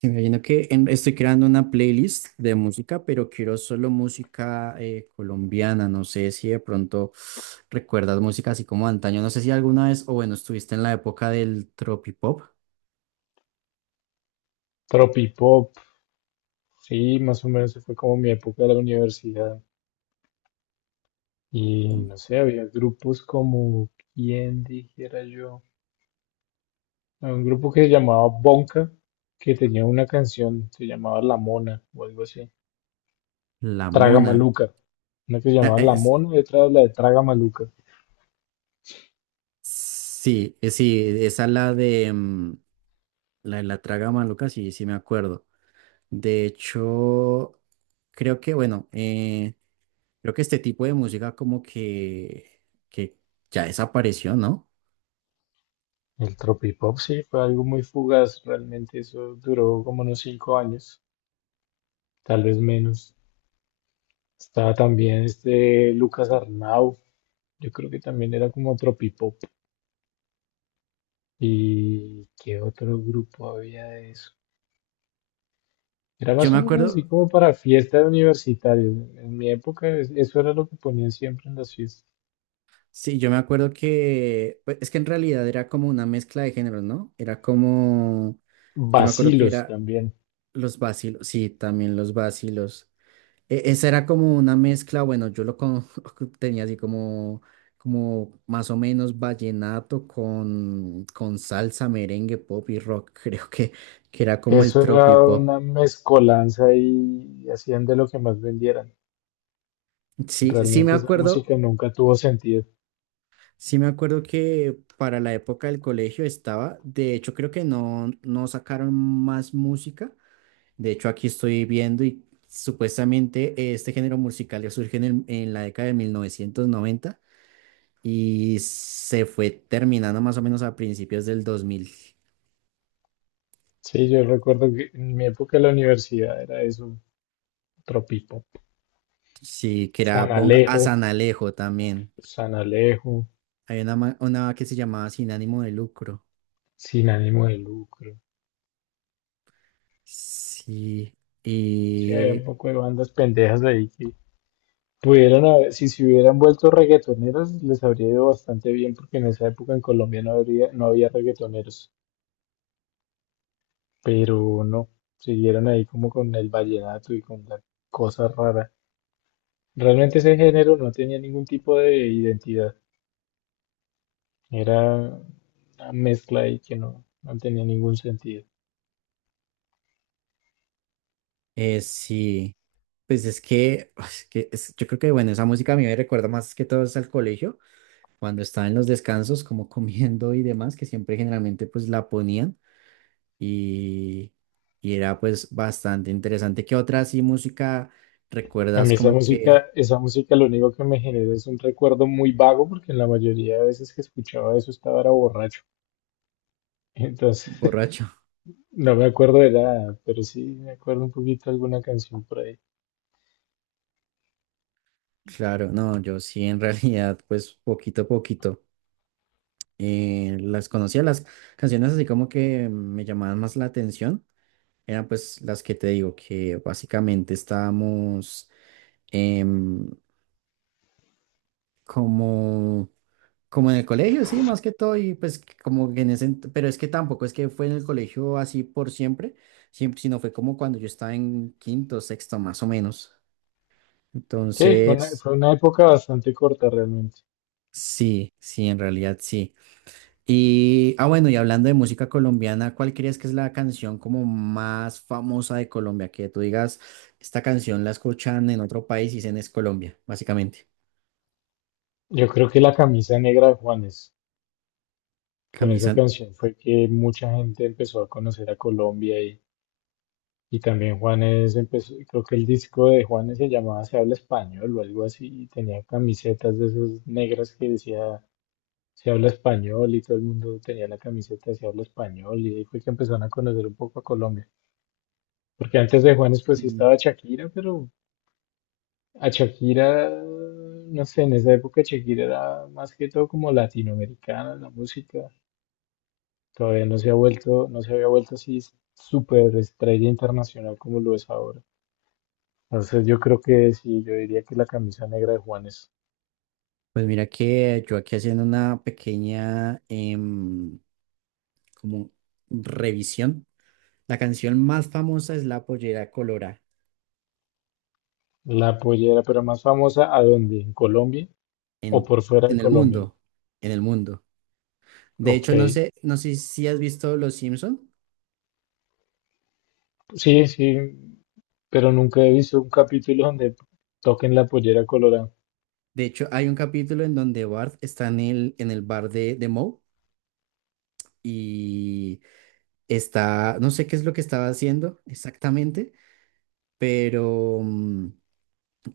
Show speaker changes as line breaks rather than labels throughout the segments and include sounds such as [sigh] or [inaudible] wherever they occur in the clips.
Sí, me imagino que estoy creando una playlist de música, pero quiero solo música colombiana. No sé si de pronto recuerdas música así como antaño. No sé si alguna vez, o bueno, estuviste en la época del tropipop,
Tropipop, sí, más o menos fue como mi época de la universidad. Y no sé, había grupos como, ¿quién dijera yo? Había un grupo que se llamaba Bonka, que tenía una canción, se llamaba La Mona o algo así.
La
Traga
Mona.
Maluca, una que se
Ah,
llamaba La Mona y otra la de Traga Maluca.
sí, sí, esa la de la traga maluca, sí, sí me acuerdo. De hecho, bueno, creo que este tipo de música como que ya desapareció, ¿no?
El Tropipop sí fue algo muy fugaz, realmente eso duró como unos 5 años, tal vez menos. Estaba también este Lucas Arnau, yo creo que también era como Tropipop. ¿Y qué otro grupo había de eso? Era
Yo
más
me
o menos así
acuerdo.
como para fiesta de universitarios. En mi época eso era lo que ponían siempre en las fiestas.
Sí, yo me acuerdo que, pues, es que en realidad era como una mezcla de géneros, ¿no? Yo me acuerdo que
Vacilos
era
también.
los vacilos, sí, también los vacilos. Esa era como una mezcla, bueno, [laughs] tenía así como más o menos vallenato con salsa, merengue, pop y rock, [laughs] creo que era como el
Eso era
tropipop.
una mezcolanza y hacían de lo que más vendieran.
Sí, sí me
Realmente esa
acuerdo.
música nunca tuvo sentido.
Sí me acuerdo que para la época del colegio estaba, de hecho creo que no, no sacaron más música. De hecho aquí estoy viendo y supuestamente este género musical ya surge en la década de 1990 y se fue terminando más o menos a principios del 2000.
Sí, yo recuerdo que en mi época de la universidad era eso, tropipo.
Sí, que era
San
Bonga, a
Alejo,
San Alejo también.
San Alejo,
Hay una que se llamaba Sin ánimo de lucro,
sin ánimo de lucro.
sí,
Sí, había
y
un poco de bandas pendejas ahí. Pudieran haber, si se hubieran vuelto reggaetoneras, les habría ido bastante bien, porque en esa época en Colombia no habría, no había reggaetoneros, pero no, siguieron ahí como con el vallenato y con la cosa rara. Realmente ese género no tenía ningún tipo de identidad, era una mezcla ahí que no, no tenía ningún sentido.
sí. Pues yo creo que, bueno, esa música a mí me recuerda más que todo es al colegio, cuando estaba en los descansos, como [laughs] comiendo y demás, que siempre generalmente pues la ponían y, y era pues bastante interesante. ¿Qué otra así música
A mí
recuerdas como que
esa música lo único que me generó es un recuerdo muy vago, porque en la mayoría de veces que escuchaba eso estaba era borracho. [laughs] Entonces,
borracho? [laughs]
no me acuerdo de nada, pero sí me acuerdo un poquito de alguna canción por ahí.
Claro, no, yo sí en [laughs] realidad pues poquito a poquito las conocía, las canciones así como que me llamaban más la atención, eran pues las que te digo que básicamente estábamos em, como, como en el colegio, sí, más que todo, y pues que como que pero es que tampoco es que fue en el colegio así por siempre, siempre, sino fue como cuando yo estaba en quinto, sexto, más o menos.
Sí, fue una,
Entonces,
fue una época bastante corta realmente.
sí, sí, en realidad sí. Y, ah, bueno, y hablando de música colombiana, ¿cuál crees que es la canción como más famosa de Colombia? Que tú digas, esta canción la escuchan en otro país y dicen es Colombia, básicamente.
Yo creo que la camisa negra de Juanes, con esa
Camisa.
canción fue que mucha gente empezó a conocer a Colombia y también Juanes empezó, creo que el disco de Juanes se llamaba Se habla español o algo así, y tenía camisetas de esas negras que decía Se habla español y todo el mundo tenía la camiseta de Se habla español y ahí fue que empezaron a conocer un poco a Colombia. Porque antes de Juanes pues sí estaba Shakira, pero a Shakira, no sé, en esa época Shakira era más que todo como latinoamericana, en la música. Todavía no se ha vuelto, no se había vuelto así súper estrella internacional como lo es ahora. Entonces yo creo que sí, yo diría que la camisa negra de Juan es
Pues mira que yo aquí haciendo una pequeña como revisión. La canción más famosa es La Pollera Colora
la pollera, pero más famosa, ¿a dónde? ¿En Colombia o
en,
por fuera de
en el
Colombia?
mundo, en el mundo. De
Ok,
hecho, no sé si has visto Los Simpson.
sí, sí, pero nunca he visto un capítulo donde toquen la pollera colorada.
De hecho, hay un capítulo en donde Bart está en el bar de Moe y está, no sé qué es lo que estaba haciendo exactamente, pero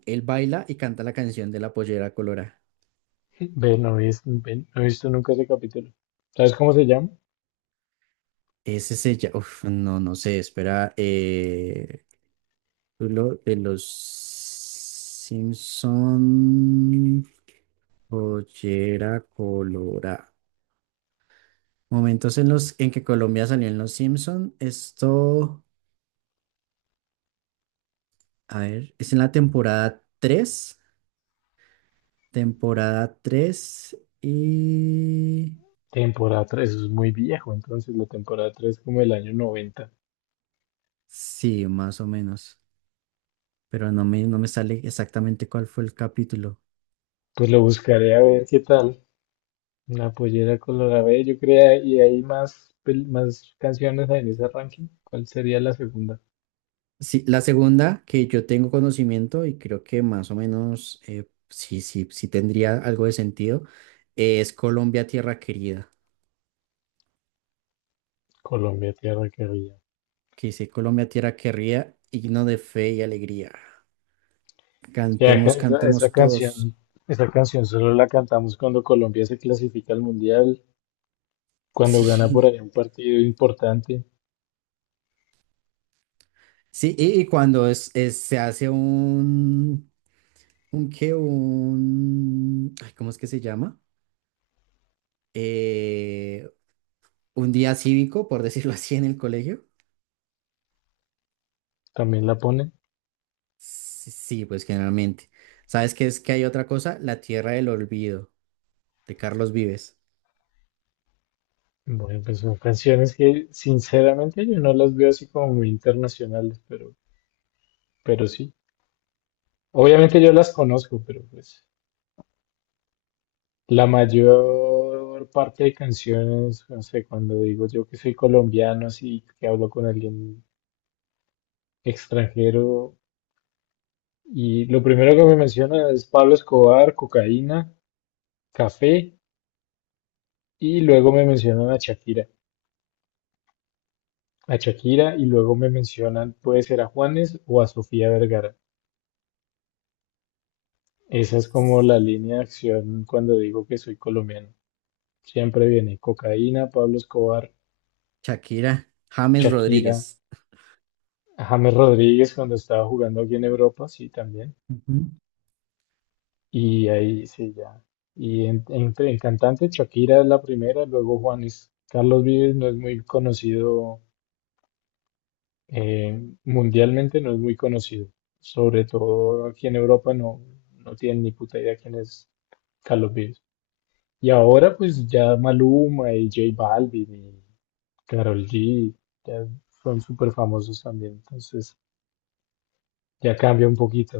él baila y canta la canción de La Pollera Colora.
[laughs] Ve, no he visto, ve, no he visto nunca ese capítulo. ¿Sabes cómo se llama?
Ese se llama, uf, no, no sé, espera, lo de los Simpson, pollera colorada. Momentos en los en que Colombia salió en los Simpson, esto, a ver, es en la temporada 3 y
Temporada 3, eso es muy viejo, entonces la temporada 3 como el año noventa.
sí, más o menos, pero no me sale exactamente cuál fue el capítulo.
Pues lo buscaré a ver qué tal. La pollera colorada, ve, yo creo, y hay más, más canciones en ese ranking. ¿Cuál sería la segunda?
Sí, la segunda que yo tengo conocimiento y creo que más o menos sí, sí, sí tendría algo de sentido, es Colombia Tierra Querida,
Colombia, tierra querida.
que dice Colombia Tierra Querida, himno de fe y alegría.
Sí,
Cantemos,
esa, esa
cantemos todos.
canción,
[laughs]
esa canción solo la cantamos cuando Colombia se clasifica al mundial, cuando gana por
Sí,
ahí un partido importante,
sí, y cuando se hace un qué, un, ay, ¿cómo es que se llama? Eh, un día cívico, por decirlo [laughs] así, en el colegio.
también la ponen.
Sí, sí, pues generalmente. ¿Sabes qué es que hay otra cosa? La Tierra del Olvido, de Carlos Vives.
Bueno, pues son canciones que sinceramente yo no las veo así como muy internacionales, pero sí. Obviamente yo las conozco, pero pues la mayor parte de canciones, no sé, cuando digo yo que soy colombiano, así que hablo con alguien extranjero, y lo primero que me menciona es Pablo Escobar, cocaína, café, y luego me mencionan a Shakira, y luego me mencionan, puede ser a Juanes o a Sofía Vergara. Esa es como la línea de acción cuando digo que soy colombiano. Siempre viene cocaína, Pablo Escobar,
Shakira, James
Shakira,
Rodríguez.
James Rodríguez cuando estaba jugando aquí en Europa, sí, también.
Ujú.
Y ahí sí, ya. Y en cantante, Shakira es la primera, luego Juanes. Carlos Vives no es muy conocido, mundialmente, no es muy conocido. Sobre todo aquí en Europa no, no tienen ni puta idea quién es Carlos Vives. Y ahora pues ya Maluma y J Balvin y Karol G ya son súper famosos también. Entonces ya cambia un poquito.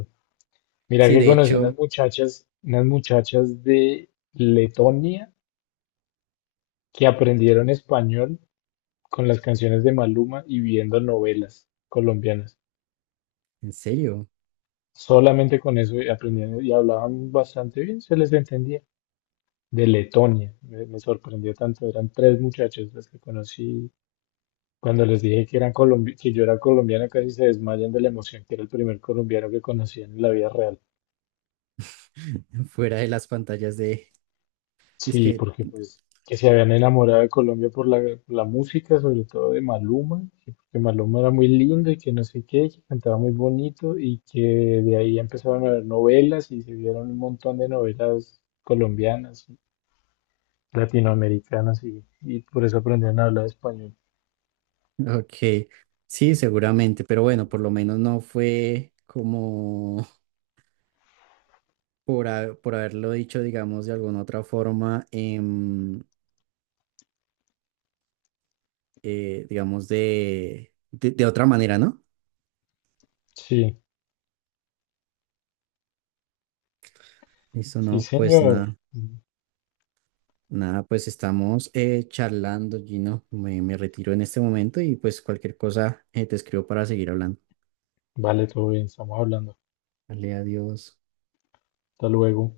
Mira
Sí,
que
de
conocí
hecho,
unas muchachas de Letonia que aprendieron español con las canciones de Maluma y viendo novelas colombianas.
en serio,
Solamente con eso aprendían y hablaban bastante bien, se les entendía. De Letonia, me sorprendió tanto. Eran tres muchachas las que conocí. Cuando les dije que yo era colombiano, casi se desmayan de la emoción que era el primer colombiano que conocían en la vida real.
[laughs] fuera de las pantallas de. Es
Sí,
que,
porque pues que se habían enamorado de Colombia por la música, sobre todo de Maluma, que porque Maluma era muy lindo y que no sé qué, que cantaba muy bonito y que de ahí empezaron a ver novelas y se vieron un montón de novelas colombianas, latinoamericanas y por eso aprendieron a hablar español.
ok, sí, seguramente, pero bueno, por lo menos no fue como por haberlo dicho, digamos, de alguna otra forma, digamos, de otra manera, ¿no?
Sí,
Eso
sí,
no, pues
señor.
nada. Nada, pues estamos charlando, Gino. Me retiro en este momento y pues cualquier cosa te escribo para seguir hablando.
Vale, todo bien, estamos hablando.
Dale, adiós.
Hasta luego.